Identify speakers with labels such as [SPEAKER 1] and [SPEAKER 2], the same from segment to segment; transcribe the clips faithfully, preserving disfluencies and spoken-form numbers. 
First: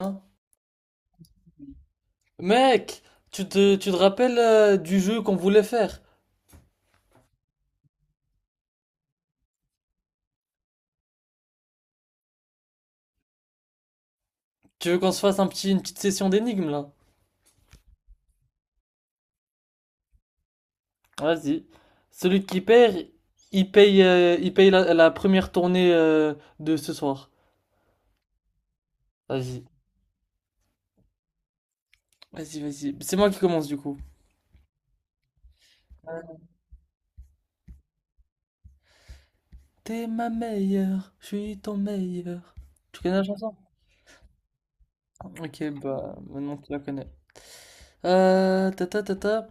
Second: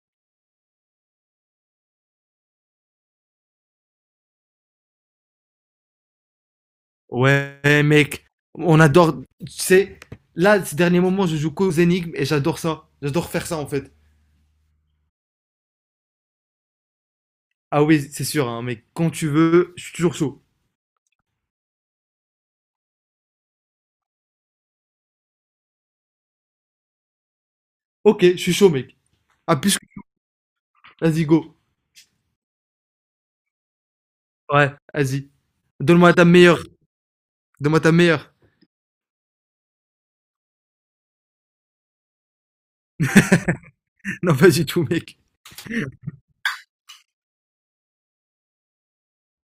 [SPEAKER 1] Hein, mec, tu te, tu te rappelles euh, du jeu qu'on voulait faire?
[SPEAKER 2] Ouais, mec, on adore. Tu sais, là, ces derniers moments, je joue qu'aux énigmes et j'adore ça. J'adore faire ça en fait.
[SPEAKER 1] Tu veux qu'on se fasse un petit, une petite session d'énigmes là?
[SPEAKER 2] Ah oui, c'est sûr, hein, mec. Quand tu veux, je suis toujours chaud.
[SPEAKER 1] Vas-y. Celui qui perd, il paye, euh, il paye la, la première tournée euh, de ce soir.
[SPEAKER 2] Ok, je suis chaud, mec. Ah,
[SPEAKER 1] Vas-y.
[SPEAKER 2] puisque. Vas-y, go.
[SPEAKER 1] Vas-y, vas-y. C'est moi qui commence du coup.
[SPEAKER 2] Ouais, vas-y. Donne-moi ta meilleure. Donne-moi ta meilleure.
[SPEAKER 1] T'es ma meilleure, je suis ton meilleur. Tu connais la chanson?
[SPEAKER 2] Non, pas du tout, mec.
[SPEAKER 1] Ok, bah maintenant tu la connais. Euh, ta ta ta ta.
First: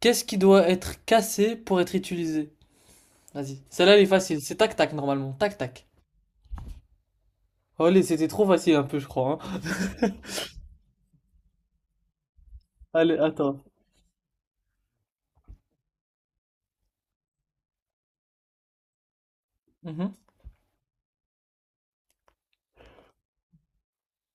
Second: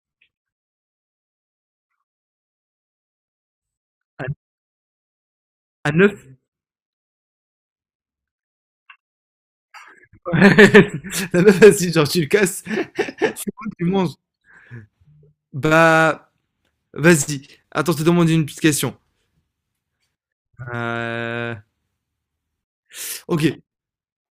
[SPEAKER 1] Qu'est-ce qui doit être cassé pour être utilisé? Vas-y. Celle-là elle est
[SPEAKER 2] À,
[SPEAKER 1] facile. C'est tac tac normalement. Tac tac.
[SPEAKER 2] à neuf.
[SPEAKER 1] Allez, c'était trop facile un peu, je crois, hein.
[SPEAKER 2] La meuf, vas-y, genre, tu le casses. C'est
[SPEAKER 1] Allez, attends.
[SPEAKER 2] bon, tu manges. Bah, vas-y. Attends, je te demande une petite question.
[SPEAKER 1] Mhm.
[SPEAKER 2] Euh... Ok.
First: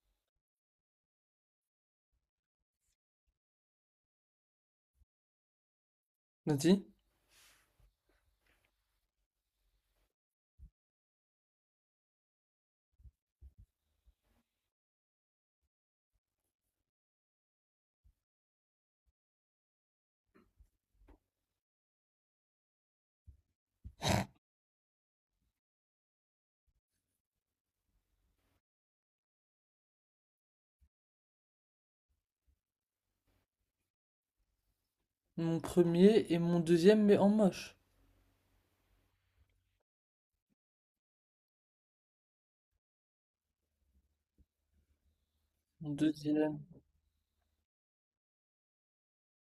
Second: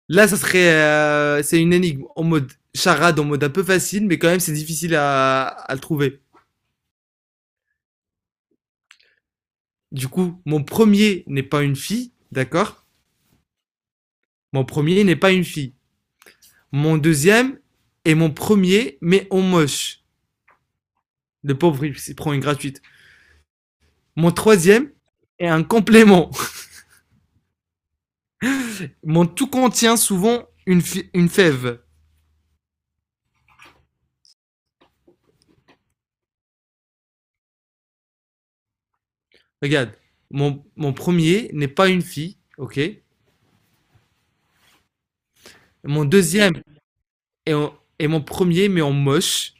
[SPEAKER 2] Là, ça serait, euh, c'est une énigme en mode charade, en mode un peu facile, mais quand même, c'est difficile à, à le trouver.
[SPEAKER 1] Vas-y.
[SPEAKER 2] Du coup, mon premier n'est pas une fille, d'accord. Mon premier n'est pas une fille. Mon deuxième est mon premier, mais en moche. Le pauvre, il s'y prend une gratuite. Mon troisième est un complément. Mon tout contient souvent une, une fève.
[SPEAKER 1] Mon premier et mon deuxième, mais en moche.
[SPEAKER 2] Regarde, mon, mon premier n'est pas une fille, ok.
[SPEAKER 1] Mon
[SPEAKER 2] Mon deuxième
[SPEAKER 1] deuxième.
[SPEAKER 2] est, en- est mon premier, mais en moche.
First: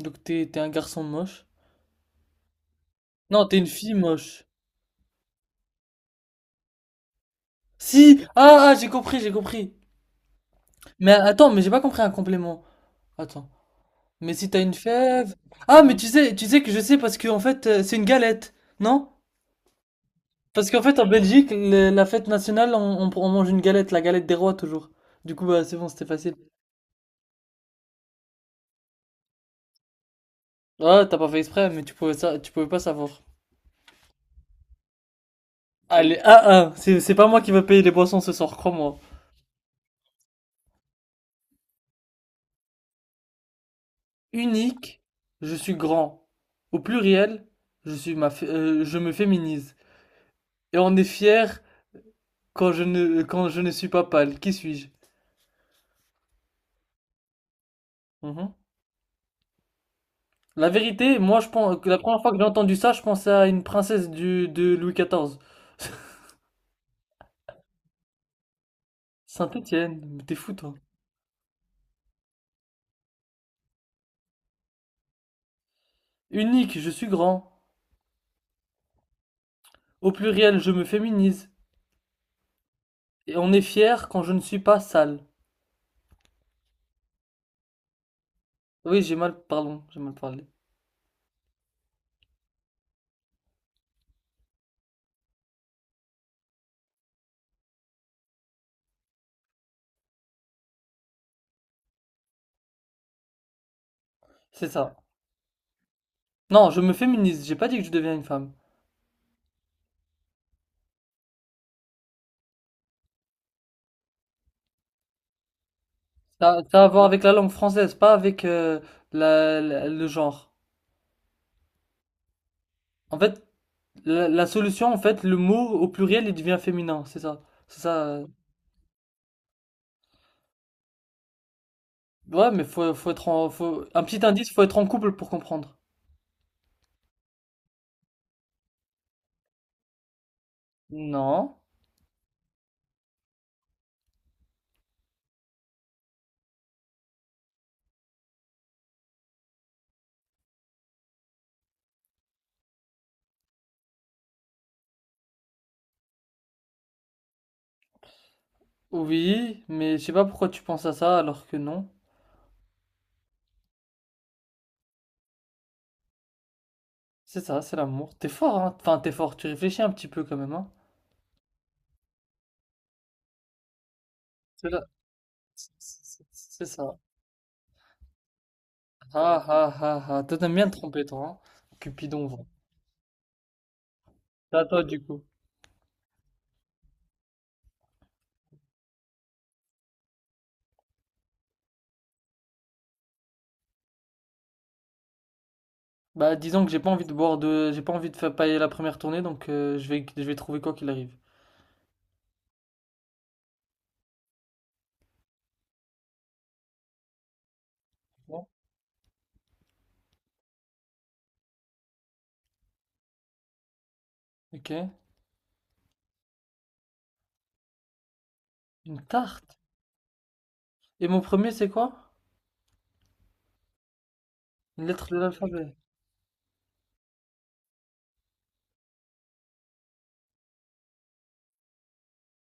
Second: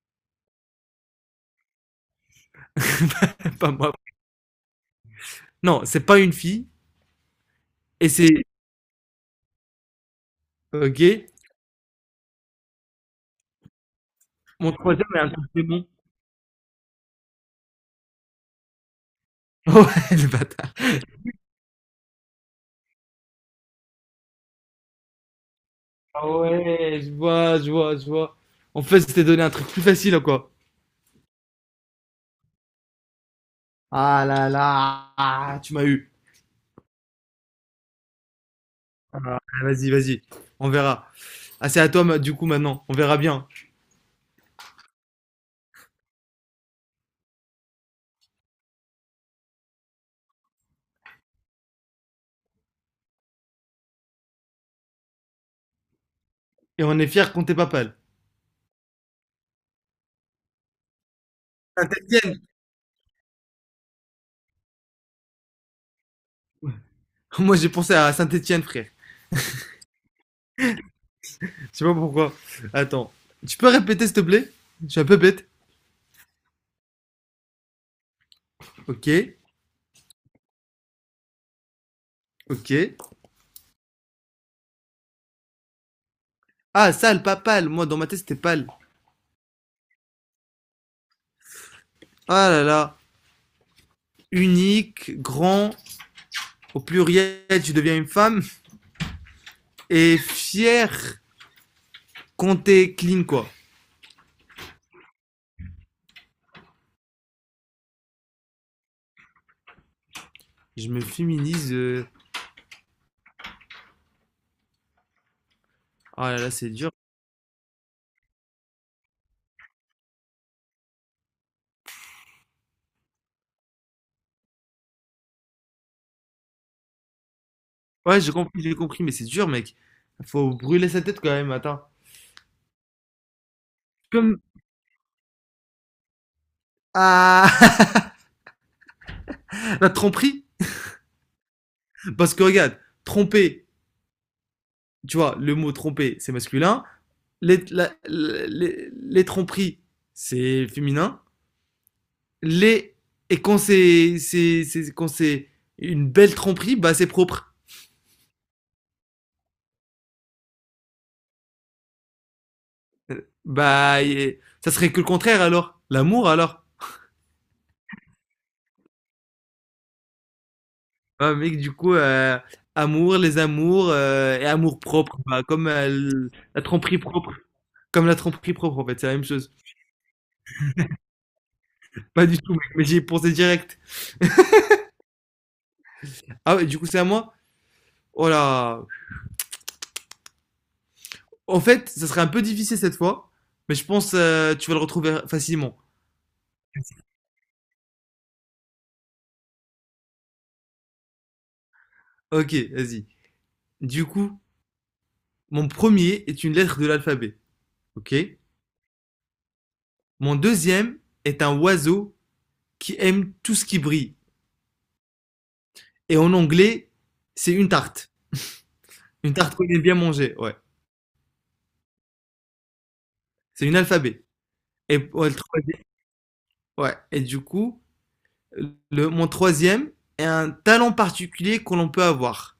[SPEAKER 1] Donc t'es t'es un garçon moche. Non, t'es une
[SPEAKER 2] Pas moi.
[SPEAKER 1] fille moche.
[SPEAKER 2] Non, c'est pas une fille et
[SPEAKER 1] Si!
[SPEAKER 2] c'est
[SPEAKER 1] Ah, ah, j'ai compris, j'ai compris. Mais
[SPEAKER 2] ok.
[SPEAKER 1] attends, mais j'ai pas compris un complément. Attends. Mais si t'as
[SPEAKER 2] Mon
[SPEAKER 1] une
[SPEAKER 2] troisième est un
[SPEAKER 1] fève.
[SPEAKER 2] truc
[SPEAKER 1] Ah,
[SPEAKER 2] démon.
[SPEAKER 1] mais tu sais, tu sais que je sais parce que en fait, euh, c'est une galette, non?
[SPEAKER 2] Ouais, le
[SPEAKER 1] Parce
[SPEAKER 2] bâtard.
[SPEAKER 1] qu'en fait, en Belgique, le- la fête nationale, on, on- on mange une galette, la galette des rois toujours. Du coup, bah, c'est bon, c'était
[SPEAKER 2] Ah
[SPEAKER 1] facile.
[SPEAKER 2] ouais, je vois, je vois, je vois. En fait, c'était donné un truc plus facile, quoi.
[SPEAKER 1] Ah, t'as pas fait exprès, mais tu pouvais ça, tu pouvais pas savoir.
[SPEAKER 2] Ah là là, ah, tu m'as eu.
[SPEAKER 1] Allez, 1 un. C'est, c'est pas moi qui va payer les boissons ce soir, crois-moi.
[SPEAKER 2] Ah, vas-y, vas-y, on verra. Ah, c'est à toi, ma- du coup, maintenant. On verra bien.
[SPEAKER 1] Unique, je suis grand. Au pluriel, je suis ma, fé- euh, je me féminise. Et on est fier quand je ne, quand je ne suis pas pâle. Qui suis-je?
[SPEAKER 2] Et on est fiers qu'on t'ait pas pâle.
[SPEAKER 1] Mhm. La vérité, moi, je pense que la première fois que
[SPEAKER 2] Saint-Étienne.
[SPEAKER 1] j'ai entendu ça, je pensais à une princesse du, de Louis quatorze.
[SPEAKER 2] Moi, j'ai pensé à Saint-Étienne, frère.
[SPEAKER 1] Saint-Étienne, mais t'es fou, toi.
[SPEAKER 2] Je sais pas pourquoi. Attends. Tu peux répéter, s'il te plaît? Je suis un peu bête.
[SPEAKER 1] Unique, je suis grand.
[SPEAKER 2] Ok,
[SPEAKER 1] Au pluriel, je me féminise.
[SPEAKER 2] ok.
[SPEAKER 1] Et on est fier quand je ne suis pas sale.
[SPEAKER 2] Ah, sale, pas pâle. Moi, dans ma tête, c'était pâle.
[SPEAKER 1] Oui, j'ai mal, pardon, j'ai mal parlé.
[SPEAKER 2] Ah là là. Unique, grand, au pluriel, tu deviens une femme, et fier quand t'es clean, quoi.
[SPEAKER 1] C'est ça. Non, je me féminise, j'ai pas dit que je deviens une femme.
[SPEAKER 2] Je me féminise. euh, Oh là là,
[SPEAKER 1] Ça,
[SPEAKER 2] c'est
[SPEAKER 1] ça a à
[SPEAKER 2] dur.
[SPEAKER 1] voir avec la langue française, pas avec euh, la- la- le genre. En fait, la, la solution, en fait, le mot au pluriel, il devient féminin, c'est ça. C'est ça.
[SPEAKER 2] Ouais,
[SPEAKER 1] euh.
[SPEAKER 2] j'ai compris, j'ai compris, mais c'est dur, mec. Faut brûler sa tête quand même, attends.
[SPEAKER 1] Ouais, mais faut, faut être en, faut... Un petit
[SPEAKER 2] Comme.
[SPEAKER 1] indice, faut être en couple pour comprendre.
[SPEAKER 2] Ah. La tromperie.
[SPEAKER 1] Non.
[SPEAKER 2] Parce que regarde, tromper, tu vois, le mot tromper, c'est masculin. Les, la- les, les tromperies, c'est féminin. Les. Et quand c'est. c'est- c'est- quand c'est une belle tromperie, bah c'est propre.
[SPEAKER 1] Oui, mais je sais pas pourquoi tu penses à ça alors que non.
[SPEAKER 2] Euh, Bah, et- ça serait que le contraire alors. L'amour alors.
[SPEAKER 1] C'est ça, c'est l'amour. T'es fort, hein. Enfin, t'es fort, tu réfléchis un petit peu quand même, hein.
[SPEAKER 2] Ah, mec, du coup, euh, amour, les amours euh, et
[SPEAKER 1] C'est
[SPEAKER 2] amour
[SPEAKER 1] là-
[SPEAKER 2] propre. Bah, comme euh,
[SPEAKER 1] c'est-
[SPEAKER 2] l- la
[SPEAKER 1] c'est ça.
[SPEAKER 2] tromperie propre. Comme la tromperie propre, en fait, c'est la même
[SPEAKER 1] Ah
[SPEAKER 2] chose.
[SPEAKER 1] ah ah ah. Toi, t'aimes bien te tromper, toi, hein. Cupidon,
[SPEAKER 2] Pas
[SPEAKER 1] va.
[SPEAKER 2] du tout, mec, mais j'y ai pensé direct.
[SPEAKER 1] C'est à toi, du coup.
[SPEAKER 2] Ah ouais, du coup, c'est à moi? Oh là. En fait, ça serait un peu difficile cette fois, mais je pense euh, tu vas le retrouver facilement.
[SPEAKER 1] Bah, disons que j'ai pas envie de boire de, j'ai pas envie de faire pailler la première tournée, donc euh, je vais, je vais trouver quoi qu'il arrive.
[SPEAKER 2] Ok, vas-y. Du coup, mon premier est une lettre de l'alphabet. Ok?
[SPEAKER 1] Bon.
[SPEAKER 2] Mon deuxième est un oiseau qui aime tout ce qui brille.
[SPEAKER 1] Ok.
[SPEAKER 2] Et en anglais, c'est une tarte.
[SPEAKER 1] Une
[SPEAKER 2] Une tarte
[SPEAKER 1] tarte.
[SPEAKER 2] qu'on aime bien manger, ouais.
[SPEAKER 1] Et mon premier, c'est quoi?
[SPEAKER 2] C'est une alphabet.
[SPEAKER 1] Une
[SPEAKER 2] Et,
[SPEAKER 1] lettre de
[SPEAKER 2] ouais, le
[SPEAKER 1] l'alphabet.
[SPEAKER 2] troisième- ouais. Et du coup, le, mon troisième est un talent particulier que l'on peut avoir.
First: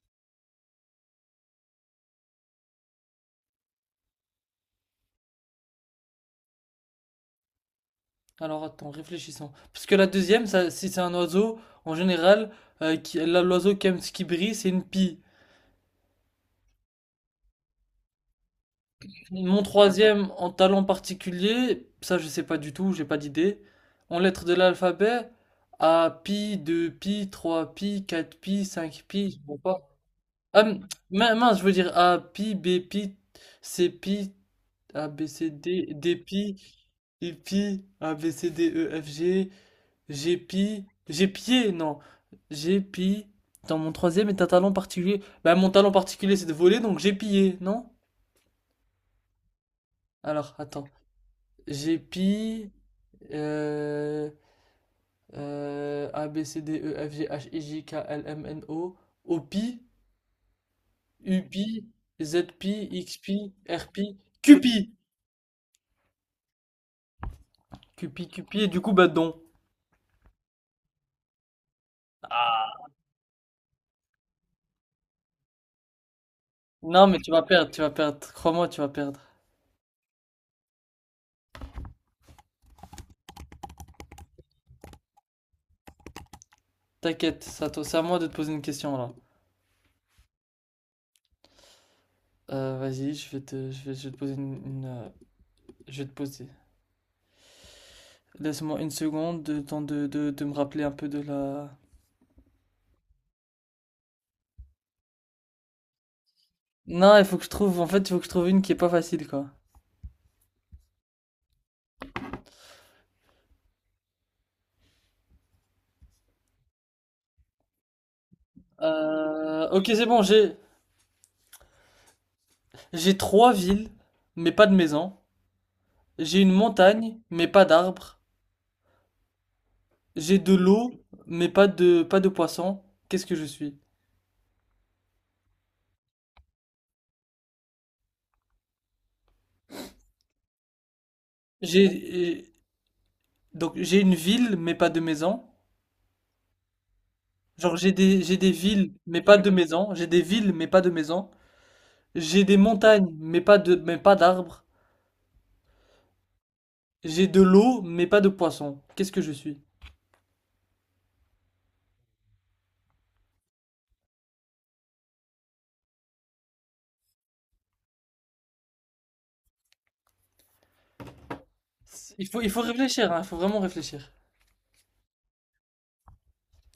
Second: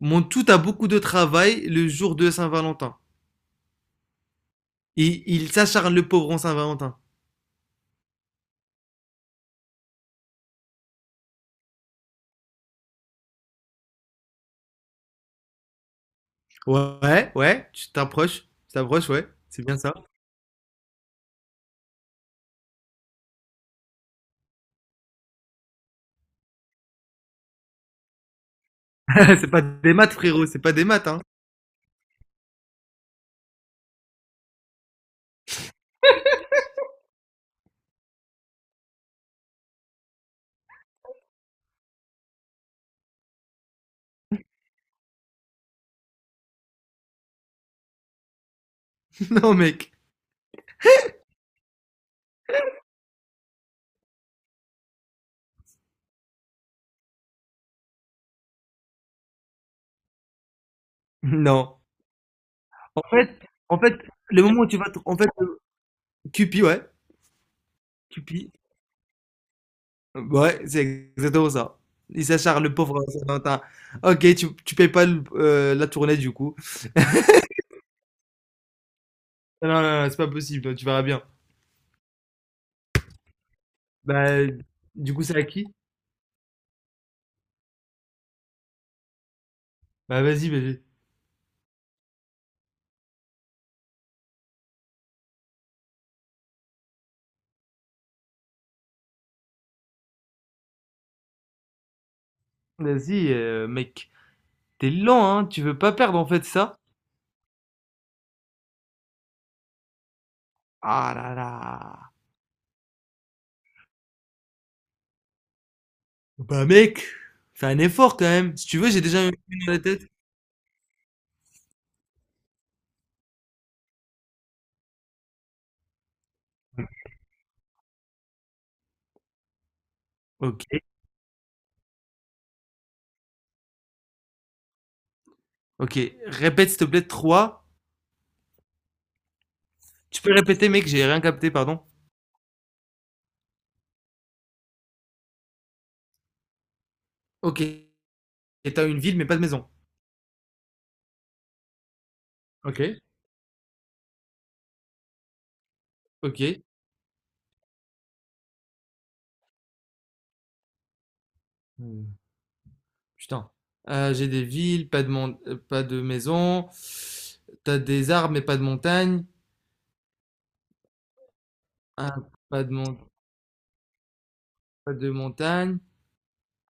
[SPEAKER 2] Mon tout a beaucoup de travail le jour de Saint-Valentin. Et il s'acharne le pauvre en Saint-Valentin.
[SPEAKER 1] Alors attends, réfléchissons. Parce que la deuxième, ça, si c'est un oiseau, en général, euh, qui, là, l'oiseau qui aime ce qui brille, c'est une pie.
[SPEAKER 2] Ouais, ouais, tu t'approches, tu t'approches, ouais.
[SPEAKER 1] Mon
[SPEAKER 2] C'est bien ça.
[SPEAKER 1] troisième, en talent particulier, ça je sais pas du tout, j'ai pas d'idée. En lettres de l'alphabet, A, pi, deux pi, trois pi, quatre pi, cinq pi, je
[SPEAKER 2] C'est
[SPEAKER 1] vois
[SPEAKER 2] pas
[SPEAKER 1] pas.
[SPEAKER 2] des maths, frérot, c'est pas des
[SPEAKER 1] Hum,
[SPEAKER 2] maths, hein.
[SPEAKER 1] min- mince, je veux dire A, pi, B, pi, C, pi, A, B, C, D, D, pi, I, pi, A, B, C, D, E, F, G, G, pi, G, pied, non, G, pi, dans mon troisième est un talent particulier. Bah, mon talent particulier, c'est de voler, donc j'ai pillé, non?
[SPEAKER 2] Non, mec.
[SPEAKER 1] Alors, attends, G, pi, euh, euh, A, B, C, D, E, F, G, H, I, J, K, L, M, N, O, O, pi, U, pi,
[SPEAKER 2] Non.
[SPEAKER 1] Z, pi,
[SPEAKER 2] En
[SPEAKER 1] X,
[SPEAKER 2] fait,
[SPEAKER 1] pi,
[SPEAKER 2] en
[SPEAKER 1] R,
[SPEAKER 2] fait,
[SPEAKER 1] pi,
[SPEAKER 2] le
[SPEAKER 1] Q,
[SPEAKER 2] moment où
[SPEAKER 1] pi.
[SPEAKER 2] tu vas, te- en fait, Cupid, ouais.
[SPEAKER 1] Cupi,
[SPEAKER 2] Cupid,
[SPEAKER 1] Cupi et du coup Badon.
[SPEAKER 2] ouais, c'est exactement ça. Il s'acharne, le
[SPEAKER 1] Ah,
[SPEAKER 2] pauvre euh, Saint-Valentin. OK, tu tu payes pas le heu, la tournée, du coup.
[SPEAKER 1] non mais tu vas perdre, tu vas perdre. Crois-moi, tu vas perdre.
[SPEAKER 2] Non, non, non, c'est pas possible, toi, tu verras bien. Bah, du coup, c'est à qui?
[SPEAKER 1] T'inquiète, ça t- c'est à moi de te poser une question là.
[SPEAKER 2] Bah, vas-y, bébé.
[SPEAKER 1] Euh, vas-y, je vais te, je vais, je vais te poser une, une, euh, je vais te poser. Laisse-moi une seconde, de temps de, de, de me rappeler un peu de la.
[SPEAKER 2] Vas-y, heu, mec, t'es lent, hein, tu veux pas perdre, en fait, ça?
[SPEAKER 1] Non, il faut que je trouve. En fait, il faut que je trouve une qui est pas facile quoi.
[SPEAKER 2] Ah là là. Bah, mec, fais un effort, quand même. Si tu veux, j'ai déjà une
[SPEAKER 1] Euh,
[SPEAKER 2] dans la
[SPEAKER 1] ok,
[SPEAKER 2] tête.
[SPEAKER 1] c'est bon. J'ai, j'ai trois villes, mais pas de maison. J'ai une montagne, mais pas d'arbres. J'ai de
[SPEAKER 2] OK,
[SPEAKER 1] l'eau, mais pas de, pas de poissons. Qu'est-ce que je suis?
[SPEAKER 2] OK. Répète, s'il te plaît, trois. Tu peux répéter, mec, j'ai rien capté, pardon?
[SPEAKER 1] J'ai, Donc j'ai une ville mais pas de maison.
[SPEAKER 2] OK.
[SPEAKER 1] Genre j'ai des
[SPEAKER 2] Et
[SPEAKER 1] j'ai des
[SPEAKER 2] t'as
[SPEAKER 1] villes
[SPEAKER 2] une ville,
[SPEAKER 1] mais
[SPEAKER 2] mais pas
[SPEAKER 1] pas
[SPEAKER 2] de
[SPEAKER 1] de
[SPEAKER 2] maison.
[SPEAKER 1] maison. J'ai des villes mais pas de maison. J'ai des
[SPEAKER 2] OK,
[SPEAKER 1] montagnes mais pas de mais pas d'arbres.
[SPEAKER 2] OK.
[SPEAKER 1] J'ai de l'eau mais pas de poissons. Qu'est-ce que je suis?
[SPEAKER 2] Putain. Euh, j'ai des villes, pas de mon- euh, pas de maison. T'as des arbres, mais pas de montagne.
[SPEAKER 1] Il
[SPEAKER 2] Hein,
[SPEAKER 1] faut il faut
[SPEAKER 2] pas de mon-
[SPEAKER 1] réfléchir, hein, il faut vraiment réfléchir.
[SPEAKER 2] pas de montagne.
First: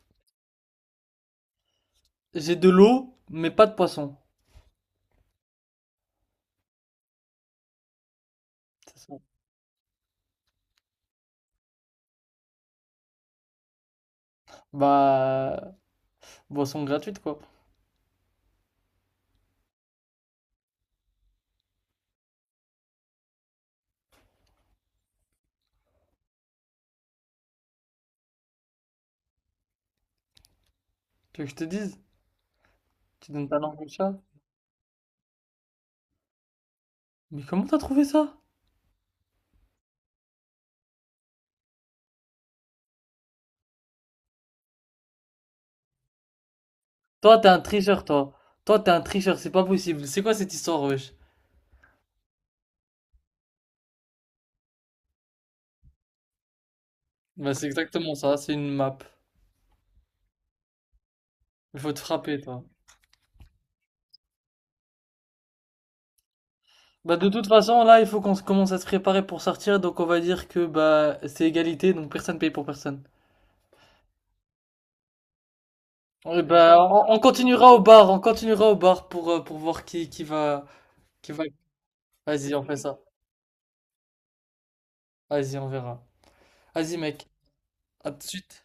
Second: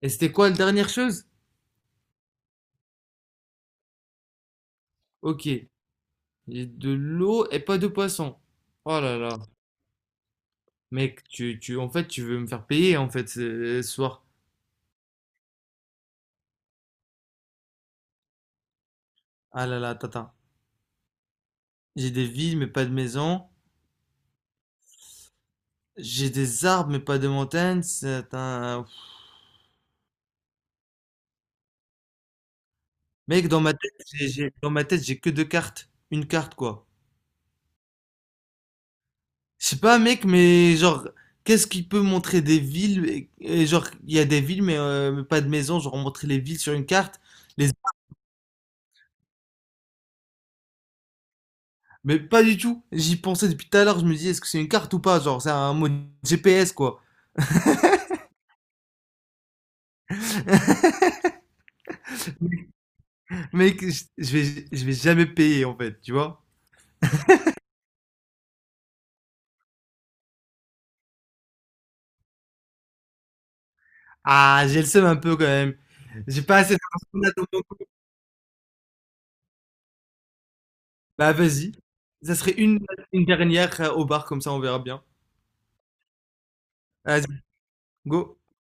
[SPEAKER 2] Et c'était quoi la dernière chose?
[SPEAKER 1] J'ai de l'eau mais pas de poissons.
[SPEAKER 2] Ok. J'ai de l'eau et pas de poisson.
[SPEAKER 1] C'est
[SPEAKER 2] Oh
[SPEAKER 1] ça.
[SPEAKER 2] là là. Mec, tu, tu, en fait, tu veux me faire payer, en fait, ce, ce soir.
[SPEAKER 1] Bah, boisson gratuite quoi.
[SPEAKER 2] Ah là là, tata. J'ai des villes, mais pas de maison. J'ai des arbres, mais pas de montagnes. C'est un...
[SPEAKER 1] Tu veux que je te dise? Tu donnes
[SPEAKER 2] Mec,
[SPEAKER 1] ta
[SPEAKER 2] dans ma
[SPEAKER 1] langue au
[SPEAKER 2] tête,
[SPEAKER 1] chat?
[SPEAKER 2] j'ai, j'ai- dans ma tête, j'ai que deux cartes. Une carte, quoi.
[SPEAKER 1] Mais comment t'as trouvé ça?
[SPEAKER 2] Je sais pas, mec, mais genre, qu'est-ce qui peut montrer des villes et, et genre, il y a des villes, mais, euh, mais pas de maison, genre montrer les villes sur une carte.
[SPEAKER 1] Toi t'es un
[SPEAKER 2] Les...
[SPEAKER 1] tricheur toi. Toi t'es un tricheur, c'est pas possible. C'est quoi cette histoire wesh?
[SPEAKER 2] Mais pas du tout. J'y pensais depuis tout à l'heure. Je me dis, est-ce que c'est une carte ou pas? Genre, c'est un mode G P S, quoi.
[SPEAKER 1] Bah c'est exactement ça, c'est une map. Il faut te frapper, toi.
[SPEAKER 2] Mec, je je vais, je vais jamais payer, en fait, tu vois?
[SPEAKER 1] Bah, de toute façon, là, il faut qu'on se- commence à se préparer pour sortir. Donc, on va dire que bah, c'est égalité, donc personne paye pour personne.
[SPEAKER 2] Ah, j'ai le seum un peu quand même.
[SPEAKER 1] Et
[SPEAKER 2] J'ai pas
[SPEAKER 1] bah,
[SPEAKER 2] assez
[SPEAKER 1] on, on
[SPEAKER 2] d'argent dans mon
[SPEAKER 1] continuera
[SPEAKER 2] compte.
[SPEAKER 1] au bar, on continuera au bar pour, euh, pour voir qui, qui va, qui
[SPEAKER 2] Bah,
[SPEAKER 1] va.
[SPEAKER 2] vas-y. Ça serait
[SPEAKER 1] Vas-y, on fait
[SPEAKER 2] une,
[SPEAKER 1] ça.
[SPEAKER 2] une dernière euh, au bar, comme ça, on verra bien.
[SPEAKER 1] Vas-y, on verra. Vas-y, mec.
[SPEAKER 2] Vas-y,
[SPEAKER 1] À tout de
[SPEAKER 2] go.
[SPEAKER 1] suite.